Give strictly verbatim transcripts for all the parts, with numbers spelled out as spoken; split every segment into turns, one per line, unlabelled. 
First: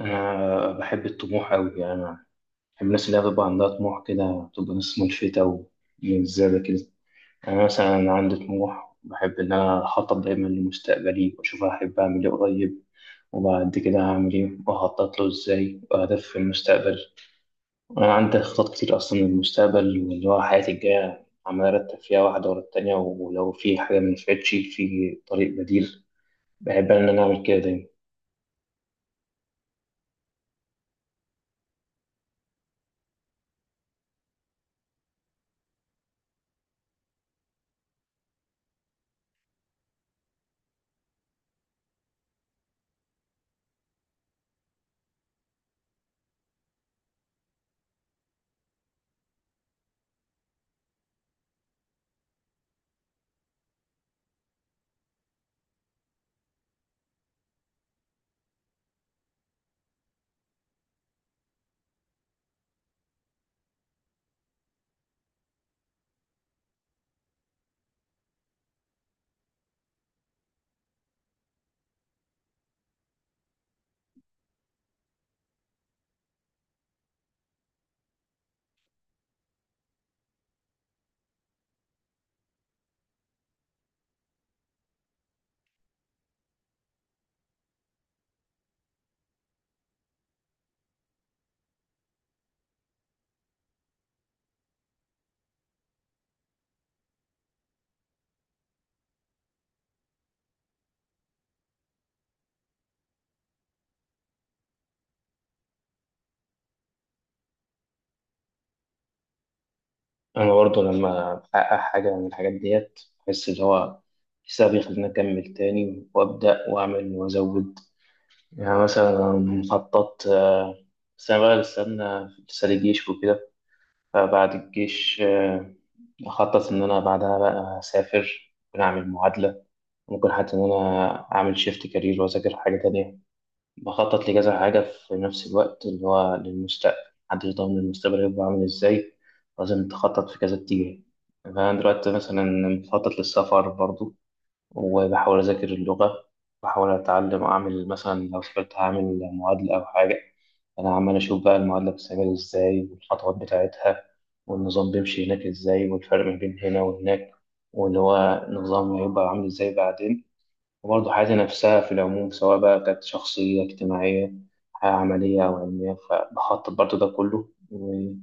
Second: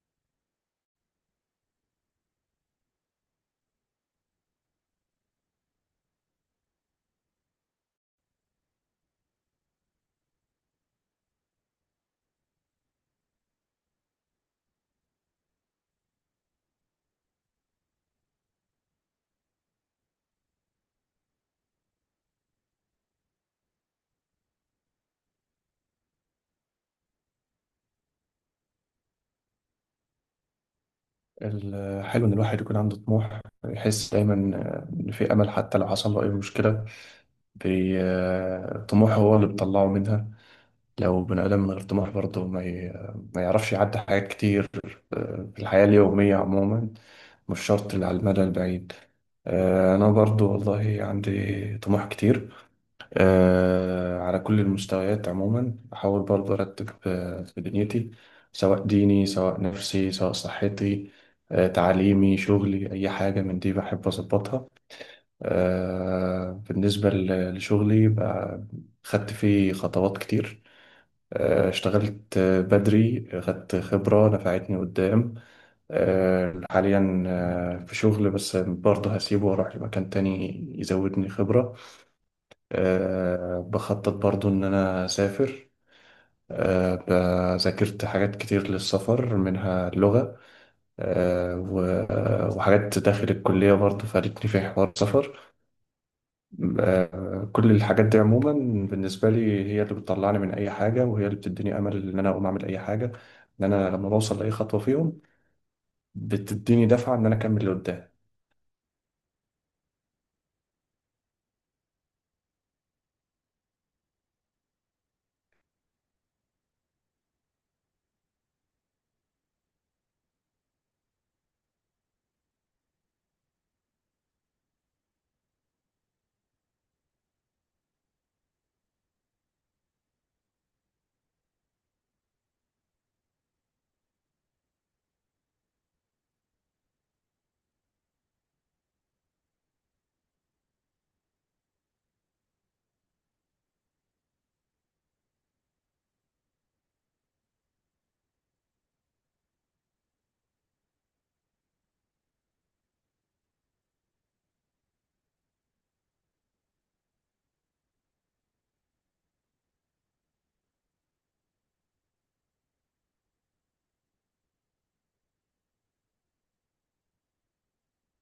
أنا بحب الطموح أوي، يعني أنا بحب الناس اللي بيبقى عندها طموح كده بتبقى ناس ملفتة ومجذابة كده. أنا مثلا عندي طموح، بحب إن أنا أخطط دايما لمستقبلي وأشوف أحب أعمل إيه قريب وبعد كده هعمل إيه وأخطط له إزاي، وأهداف في المستقبل. أنا عندي خطط كتير أصلا للمستقبل، واللي هو حياتي الجاية عمال أرتب فيها واحدة ورا التانية، ولو في حاجة منفعتش في طريق بديل. بحب إن أنا أعمل كده دايما.
الحلو إن الواحد يكون عنده طموح، يحس دايما إن في أمل حتى لو حصل له أي مشكلة. بي- طموحه هو اللي بيطلعه منها. لو بني آدم من غير طموح برضه ما, ي... ما يعرفش يعدي حاجات كتير. آه، في الحياة اليومية عموما، مش شرط اللي على المدى البعيد. آه، أنا برضه والله عندي طموح كتير. آه، على كل المستويات عموما بحاول برضه أرتب آه، في دنيتي، سواء ديني، سواء نفسي، سواء صحتي، آه، تعليمي، شغلي، أي حاجة من دي بحب أظبطها. آه، بالنسبة ل- لشغلي بقى، خدت فيه خطوات كتير. آه، اشتغلت آه، بدري، خدت خبرة نفعتني قدام. آه، حاليا آه، في شغل بس برضه هسيبه وأروح لمكان تاني يزودني خبرة. أه بخطط برضو إن أنا أسافر. أه ب- ذاكرت حاجات كتير للسفر، منها اللغة. أه و- وحاجات داخل الكلية برضو فادتني في حوار السفر. أه كل الحاجات دي عموما، بالنسبة لي هي اللي بتطلعني من أي حاجة، وهي اللي بتديني أمل إن أنا أقوم أعمل أي حاجة. إن أنا لما بوصل لأي خطوة فيهم، بتديني دفعة إن أنا أكمل لقدام.
انا برضه لما بحقق حاجه من الحاجات ديت بحس ان هو حسابي يخليني اكمل تاني وابدا واعمل وازود. يعني مثلا مخطط، آه، بس انا بقى استنى لسه لي جيش وكده. فبعد الجيش آه، اخطط ان انا بعدها بقى اسافر، ممكن اعمل معادله، ممكن حتى ان انا اعمل شيفت كارير واذاكر حاجه تانية. بخطط لكذا حاجة في نفس الوقت اللي هو للمستقبل. محدش ضامن المستقبل هيبقى عامل ازاي، لازم تخطط في كذا اتجاه. فأنا دلوقتي مثلا بخطط للسفر برضو، وبحاول أذاكر اللغة، بحاول أتعلم أعمل مثلا لو سافرت هعمل معادلة أو حاجة. أنا عمال أشوف بقى المعادلة بتتعمل ازاي والخطوات بتاعتها، والنظام بيمشي هناك ازاي والفرق ما بين هنا وهناك، واللي هو النظام هيبقى عامل ازاي بعدين. وبرضه حياتي نفسها في العموم سواء بقى كانت شخصية اجتماعية، حياة عملية أو علمية، فبخطط برضه ده كله، ويا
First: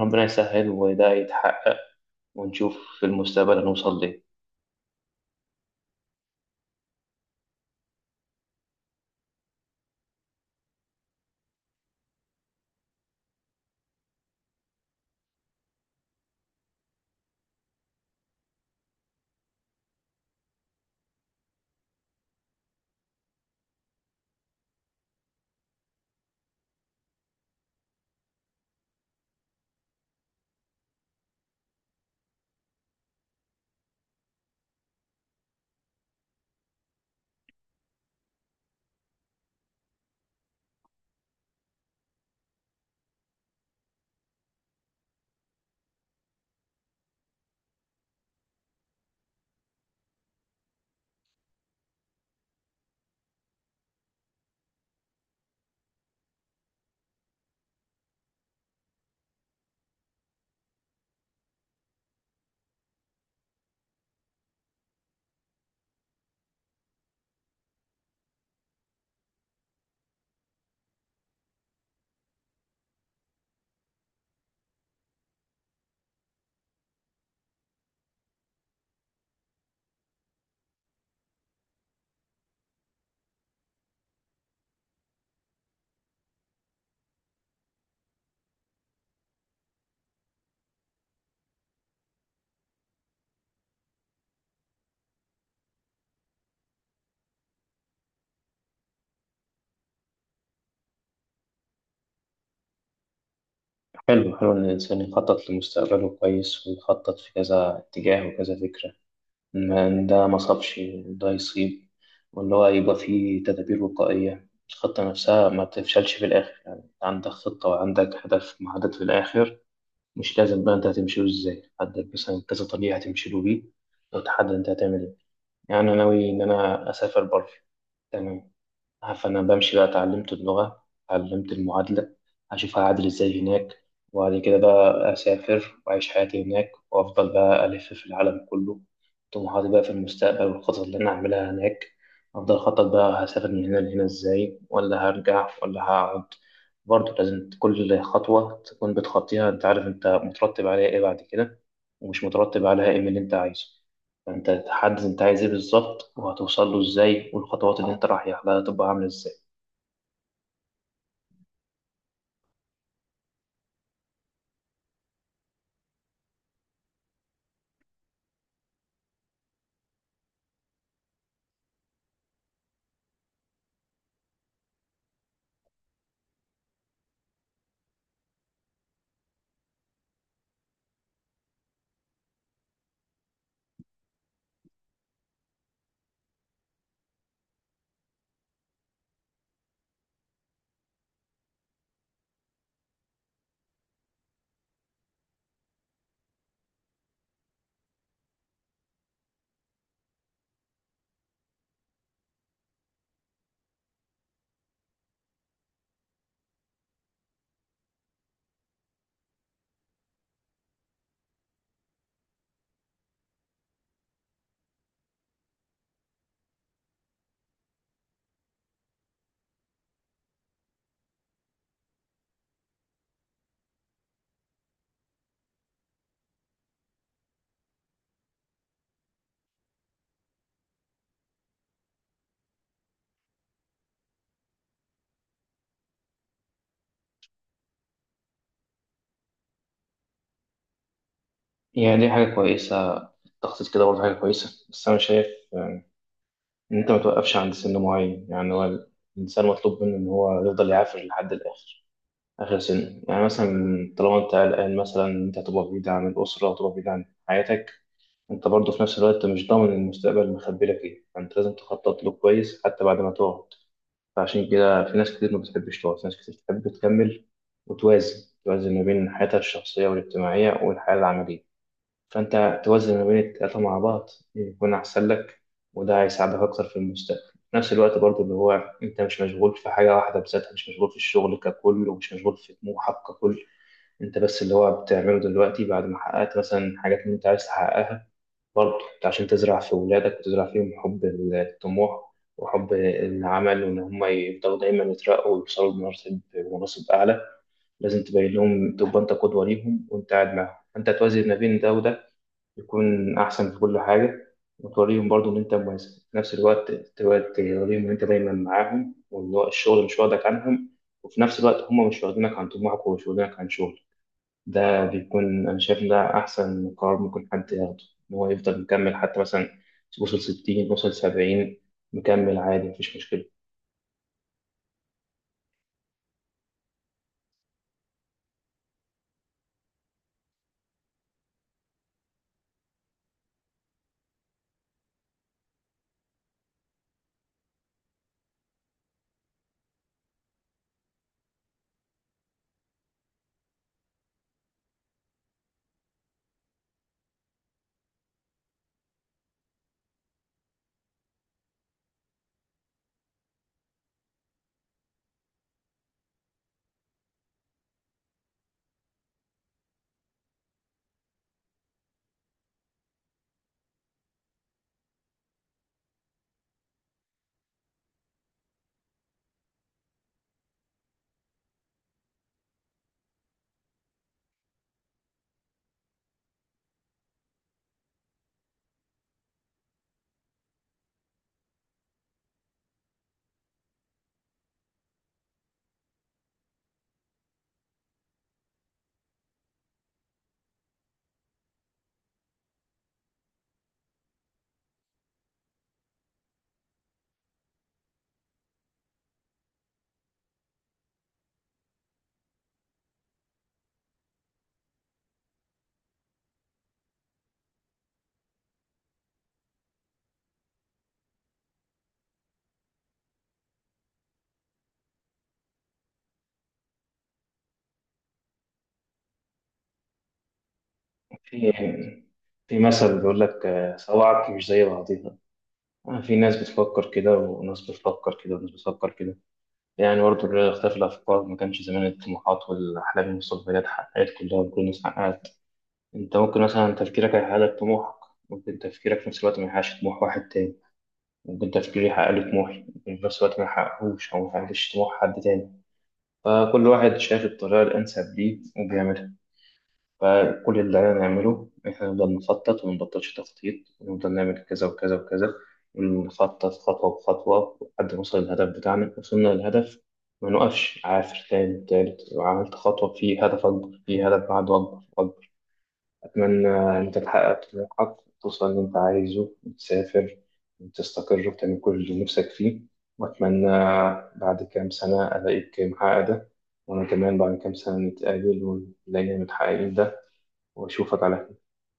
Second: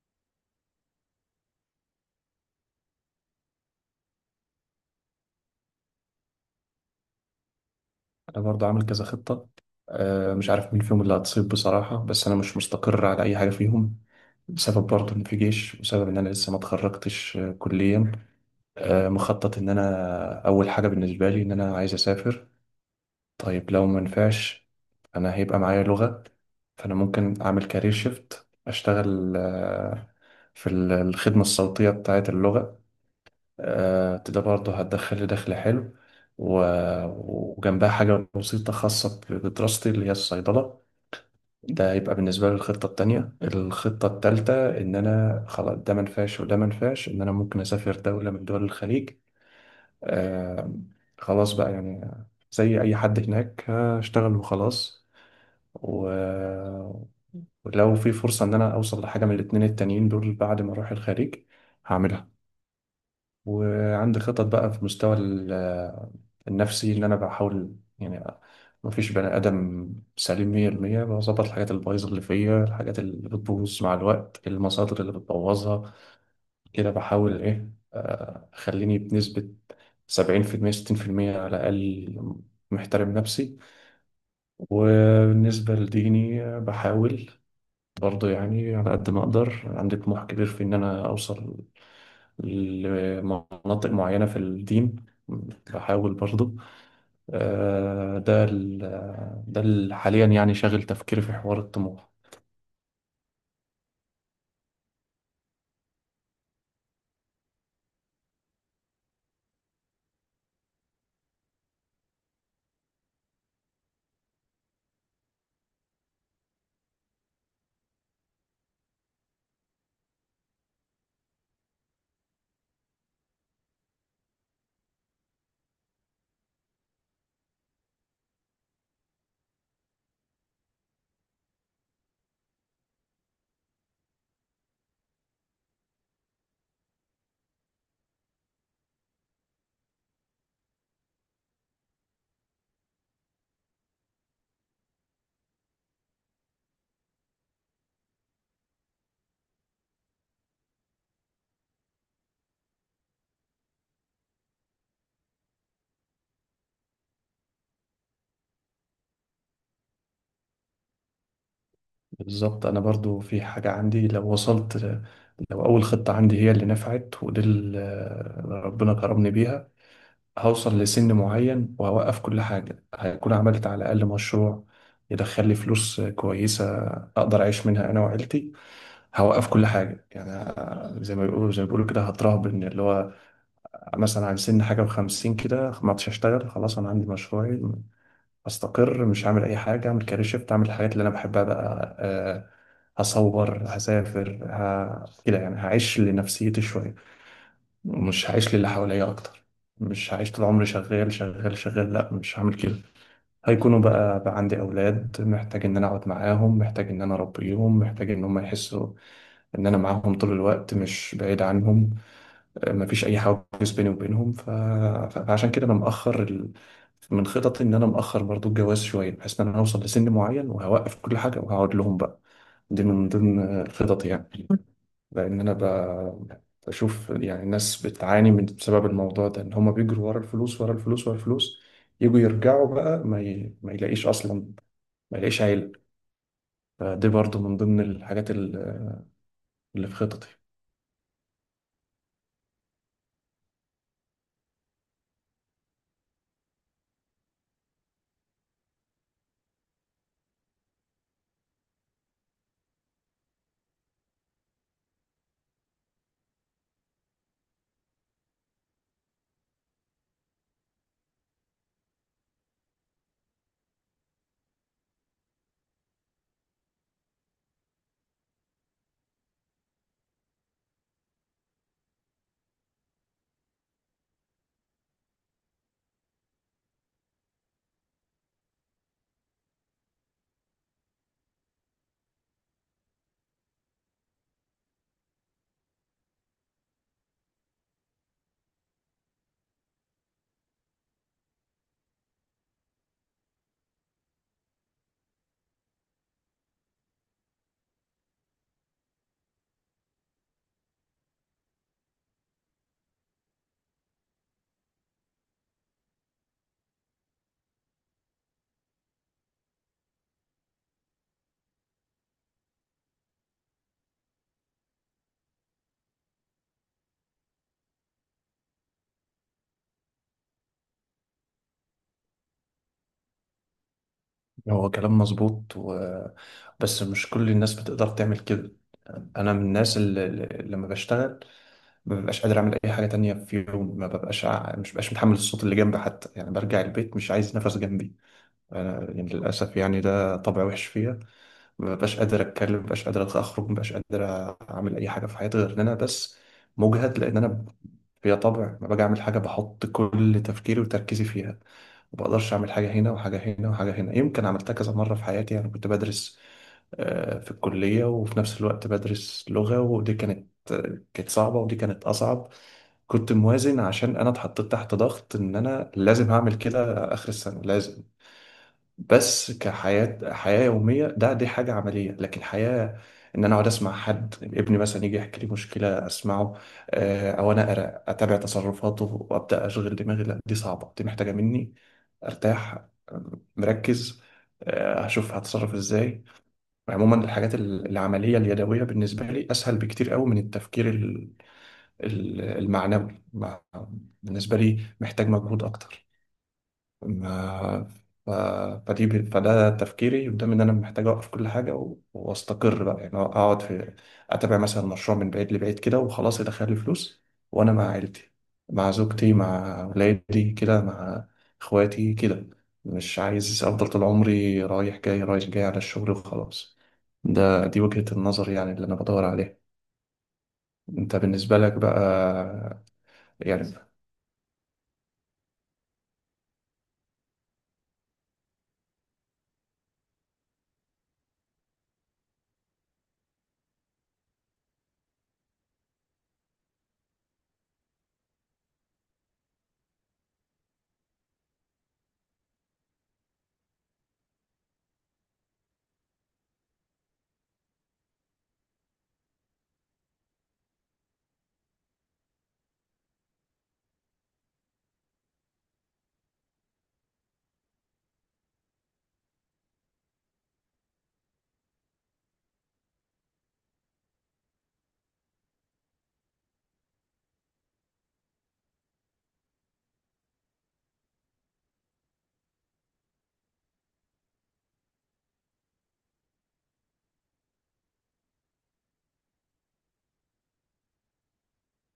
ربنا يسهل وده يتحقق ونشوف في المستقبل هنوصل ليه.
أنا برضو عامل كذا خطة. أه مش عارف مين فيهم اللي هتصيب بصراحة، بس أنا مش مستقر على أي حاجة فيهم، بسبب برضه إن في جيش، وسبب إن أنا لسه ما اتخرجتش آه، كليا. آه، مخطط إن أنا أول حاجة بالنسبة لي إن أنا عايز أسافر. طيب، لو ما نفعش، أنا هيبقى معايا لغة. فأنا ممكن أعمل كارير شيفت، أشتغل آه، في ال- الخدمة الصوتية بتاعة اللغة. آه، ده برضه هتدخل لي دخل حلو، و- وجنبها حاجة بسيطة خاصة بدراستي اللي هي الصيدلة. ده يبقى بالنسبة لي الخطة التانية. الخطة التالتة إن أنا خلاص، ده منفعش وده منفعش، إن أنا ممكن أسافر دولة من دول الخليج. آه خلاص بقى يعني، زي أي حد هناك هشتغل وخلاص. و... ولو في فرصة إن أنا أوصل لحاجة من الاتنين التانيين دول بعد ما أروح الخليج، هعملها. وعندي خطط بقى في مستوى ال- النفسي، ان انا بحاول يعني، ما فيش بني ادم سليم مية في المية. بظبط الحاجات البايظه اللي فيا، الحاجات اللي بتبوظ مع الوقت، المصادر اللي بتبوظها، كده بحاول ايه، آه، اخليني بنسبه سبعين في المية، ستين في المية على الاقل محترم نفسي. وبالنسبه لديني، آه، بحاول برضه يعني على قد ما اقدر، عندي طموح كبير في ان انا اوصل لمناطق معينة في الدين. بحاول برضه آه، ده ال- ده اللي حاليا يعني شاغل تفكيري في حوار الطموح.
حلو حلو إن الإنسان يخطط لمستقبله كويس ويخطط في كذا اتجاه وكذا فكرة، ما إن ده ما صابش وده يصيب، واللي هو يبقى فيه تدابير وقائية الخطة نفسها ما تفشلش في الآخر. يعني عندك خطة وعندك هدف محدد في الآخر، مش لازم بقى انت هتمشي له ازاي، حدد مثلا كذا طريقة هتمشي له بيه، وتحدد انت هتعمل ايه. يعني انا ناوي ان انا اسافر بره، تمام، فأنا بمشي بقى، اتعلمت اللغة، اتعلمت المعادلة، هشوف هعادل ازاي هناك، وبعد كده بقى أسافر وأعيش حياتي هناك وأفضل بقى ألف في العالم كله. طموحاتي بقى في المستقبل والخطط اللي أنا هعملها هناك، أفضل أخطط بقى هسافر من هنا لهنا ازاي، ولا هرجع ولا هقعد. برضه لازم كل خطوة تكون بتخطيها أنت عارف أنت مترتب عليها إيه بعد كده، ومش مترتب عليها إيه من اللي أنت عايزه. فأنت تحدد أنت عايز إيه بالظبط، وهتوصل له إزاي، والخطوات اللي أنت رايح لها تبقى عاملة إزاي.
بالظبط، أنا برضه في حاجة عندي، لو وصلت، لو أول خطة عندي هي اللي نفعت ودي اللي ربنا كرمني بيها، هوصل لسن معين وهوقف كل حاجة. هيكون عملت على الأقل مشروع يدخل لي فلوس كويسة، أقدر أعيش منها أنا وعيلتي. هوقف كل حاجة يعني، زي ما بيقولوا زي ما بيقولوا كده، هترهبن اللي هو مثلا عن سن حاجة وخمسين كده، ما عدتش أشتغل، خلاص أنا عندي مشروعي، أستقر، مش هعمل أي حاجة. أعمل كارير شيفت، أعمل الحاجات اللي أنا بحبها بقى. أه هصور، هسافر، ه... كده يعني هعيش لنفسيتي شوية، مش هعيش للي حواليا أكتر. مش هعيش طول عمري شغال شغال شغال، لا مش هعمل كده. هيكونوا بقى بقى عندي أولاد، محتاج إن أنا أقعد معاهم، محتاج إن أنا أربيهم، محتاج إن هم يحسوا إن أنا معاهم طول الوقت، مش بعيد عنهم. آه، مفيش أي حواجز بيني وبينهم ف... ف- فعشان كده أنا مأخر ال... من خططي إن أنا مأخر برضو الجواز شوية، بحيث إن أنا هوصل لسن معين وهوقف كل حاجة وهقعد لهم بقى. دي من ضمن آه، الخطط يعني، لأن أنا ب- بشوف يعني الناس بتعاني من، بسبب الموضوع ده، إن هما بيجروا ورا الفلوس ورا الفلوس ورا الفلوس، يجوا يرجعوا بقى ما, ي... ما يلاقيش أصلا، ما يلاقيش عيلة. فدي برضو من ضمن الحاجات ال- اللي في خططي.
يعني دي حاجة كويسة، التخطيط كده برضه حاجة كويسة، بس أنا شايف إن أنت ما توقفش عند سن معين. يعني هو الإنسان مطلوب منه إن هو يفضل يعافر لحد الآخر، آخر سن يعني مثلا. طالما أنت قلقان مثلا إن أنت هتبقى بعيد عن الأسرة وتبقى بعيد عن حياتك، أنت برضه في نفس الوقت مش ضامن المستقبل مخبي لك إيه، فأنت لازم تخطط له كويس حتى بعد ما تقعد. فعشان كده في ناس كتير ما بتحبش تقف، ناس كتير بتحب تكمل وتوازن، توازن ما بين حياتها الشخصية والاجتماعية والحياة العملية. فأنت توازن ما بين التلاتة مع بعض يكون أحسن لك، وده هيساعدك أكتر في المستقبل. في نفس الوقت برضو اللي هو أنت مش مشغول في حاجة واحدة بذاتها، مش مشغول في الشغل ككل، ومش مشغول في طموحك ككل. أنت بس اللي هو بتعمله دلوقتي بعد ما حققت مثلا حاجات اللي أنت عايز تحققها برضه، عشان تزرع في ولادك وتزرع فيهم حب الطموح وحب العمل، وإن هم يفضلوا دايما يترقوا ويوصلوا لمناصب، مناصب أعلى. لازم تبين لهم، تبقى أنت قدوة ليهم، وأنت قاعد معاهم أنت توازن ما بين ده وده يكون أحسن في كل حاجة. وتوريهم برضه إن أنت مميز، في نفس الوقت تبقى توريهم إن أنت دايما معاهم، وإن هو الشغل مش واخدك عنهم، وفي نفس الوقت هم مش واخدينك عن طموحك ومش واخدينك عن شغلك. ده بيكون أنا شايف إن ده أحسن قرار ممكن حد ياخده، إن هو يفضل مكمل. حتى مثلا وصل ستين، وصل سبعين، مكمل عادي مفيش مشكلة.
هو كلام مظبوط و... بس مش كل الناس بتقدر تعمل كده. أنا من الناس اللي اللي لما بشتغل ما ببقاش قادر أعمل أي حاجة تانية، في يوم ما ببقاش ع- مش ببقاش متحمل الصوت اللي جنبي حتى، يعني برجع البيت مش عايز نفس جنبي. أنا يعني للأسف يعني، ده طبع وحش فيا. مبقاش قادر اتكلم، مبقاش قادر اخرج، مبقاش قادر اعمل اي حاجه في حياتي غير ان انا بس مجهد، لان انا هي طبع، ما باجي اعمل حاجه بحط كل تفكيري وتركيزي فيها. ما بقدرش اعمل حاجه هنا وحاجه هنا وحاجه هنا. يمكن عملتها كذا مره في حياتي، يعني كنت بدرس آه، في الكليه وفي نفس الوقت بدرس لغه، ودي كانت كانت صعبه ودي كانت اصعب. كنت موازن، عشان انا اتحطيت تحت ضغط ان انا لازم هعمل كده اخر السنه لازم. بس كحياة، حياة يومية، ده دي حاجة عملية، لكن حياة إن أنا أقعد أسمع حد، ابني مثلا يجي يحكي لي مشكلة أسمعه، آه، أو أنا أقرأ أتابع تصرفاته وأبدأ أشغل دماغي، لا دي صعبة، دي محتاجة مني أرتاح، آه، مركز، آه، أشوف هتصرف إزاي. عموما الحاجات ال- العملية اليدوية بالنسبة لي أسهل بكتير قوي من التفكير ال- ال- المعنوي مع- بالنسبة لي محتاج مجهود أكتر. ما- ف... فدي ب- فده تفكيري قدام، ان انا محتاج اوقف كل حاجه و... واستقر بقى يعني، اقعد في اتابع مثلا مشروع من بعيد لبعيد كده وخلاص، يدخل لي فلوس وانا مع عيلتي، مع زوجتي، مع ولادي كده، مع اخواتي كده. مش عايز افضل طول عمري رايح جاي رايح جاي على الشغل وخلاص. ده دي وجهة النظر يعني اللي انا بدور عليها. انت بالنسبة
في
لك بقى
في مثل بيقول لك
يعني
آه، صواعق مش زي بعضيها. آه، في ناس بتفكر كده وناس بتفكر كده وناس بتفكر كده. يعني برضه لولا اختلاف الأفكار ما كانش زمان الطموحات والأحلام والمستقبلات اتحققت كلها وكل الناس حققت. أنت ممكن مثلا تفكيرك هيحقق لك طموحك، ممكن تفكيرك في نفس الوقت ما يحققش طموح واحد تاني. ممكن تفكيري يحقق لي طموحي وفي نفس الوقت ما يحققهوش أو ما يحققش طموح حد تاني. فكل واحد شايف الطريقة الأنسب ليه وبيعملها. فكل اللي علينا نعمله إحنا نفضل نخطط ومنبطلش تخطيط، ونفضل نعمل كذا وكذا وكذا، ونخطط خطوة بخطوة لحد ما نوصل للهدف بتاعنا. وصلنا للهدف ما نقفش، عافر تاني تالت وعملت خطوة في هدف أكبر، في هدف بعده أكبر. أتمنى إن أنت تحقق طموحك، توصل اللي أنت عايزه وتسافر وتستقر وتعمل كل اللي نفسك فيه. وأتمنى بعد كام سنة ألاقيك محقق ده، وأنا كمان بعد كام سنة نتقابل ونلاقي متحققين ده، وأشوفك على خير.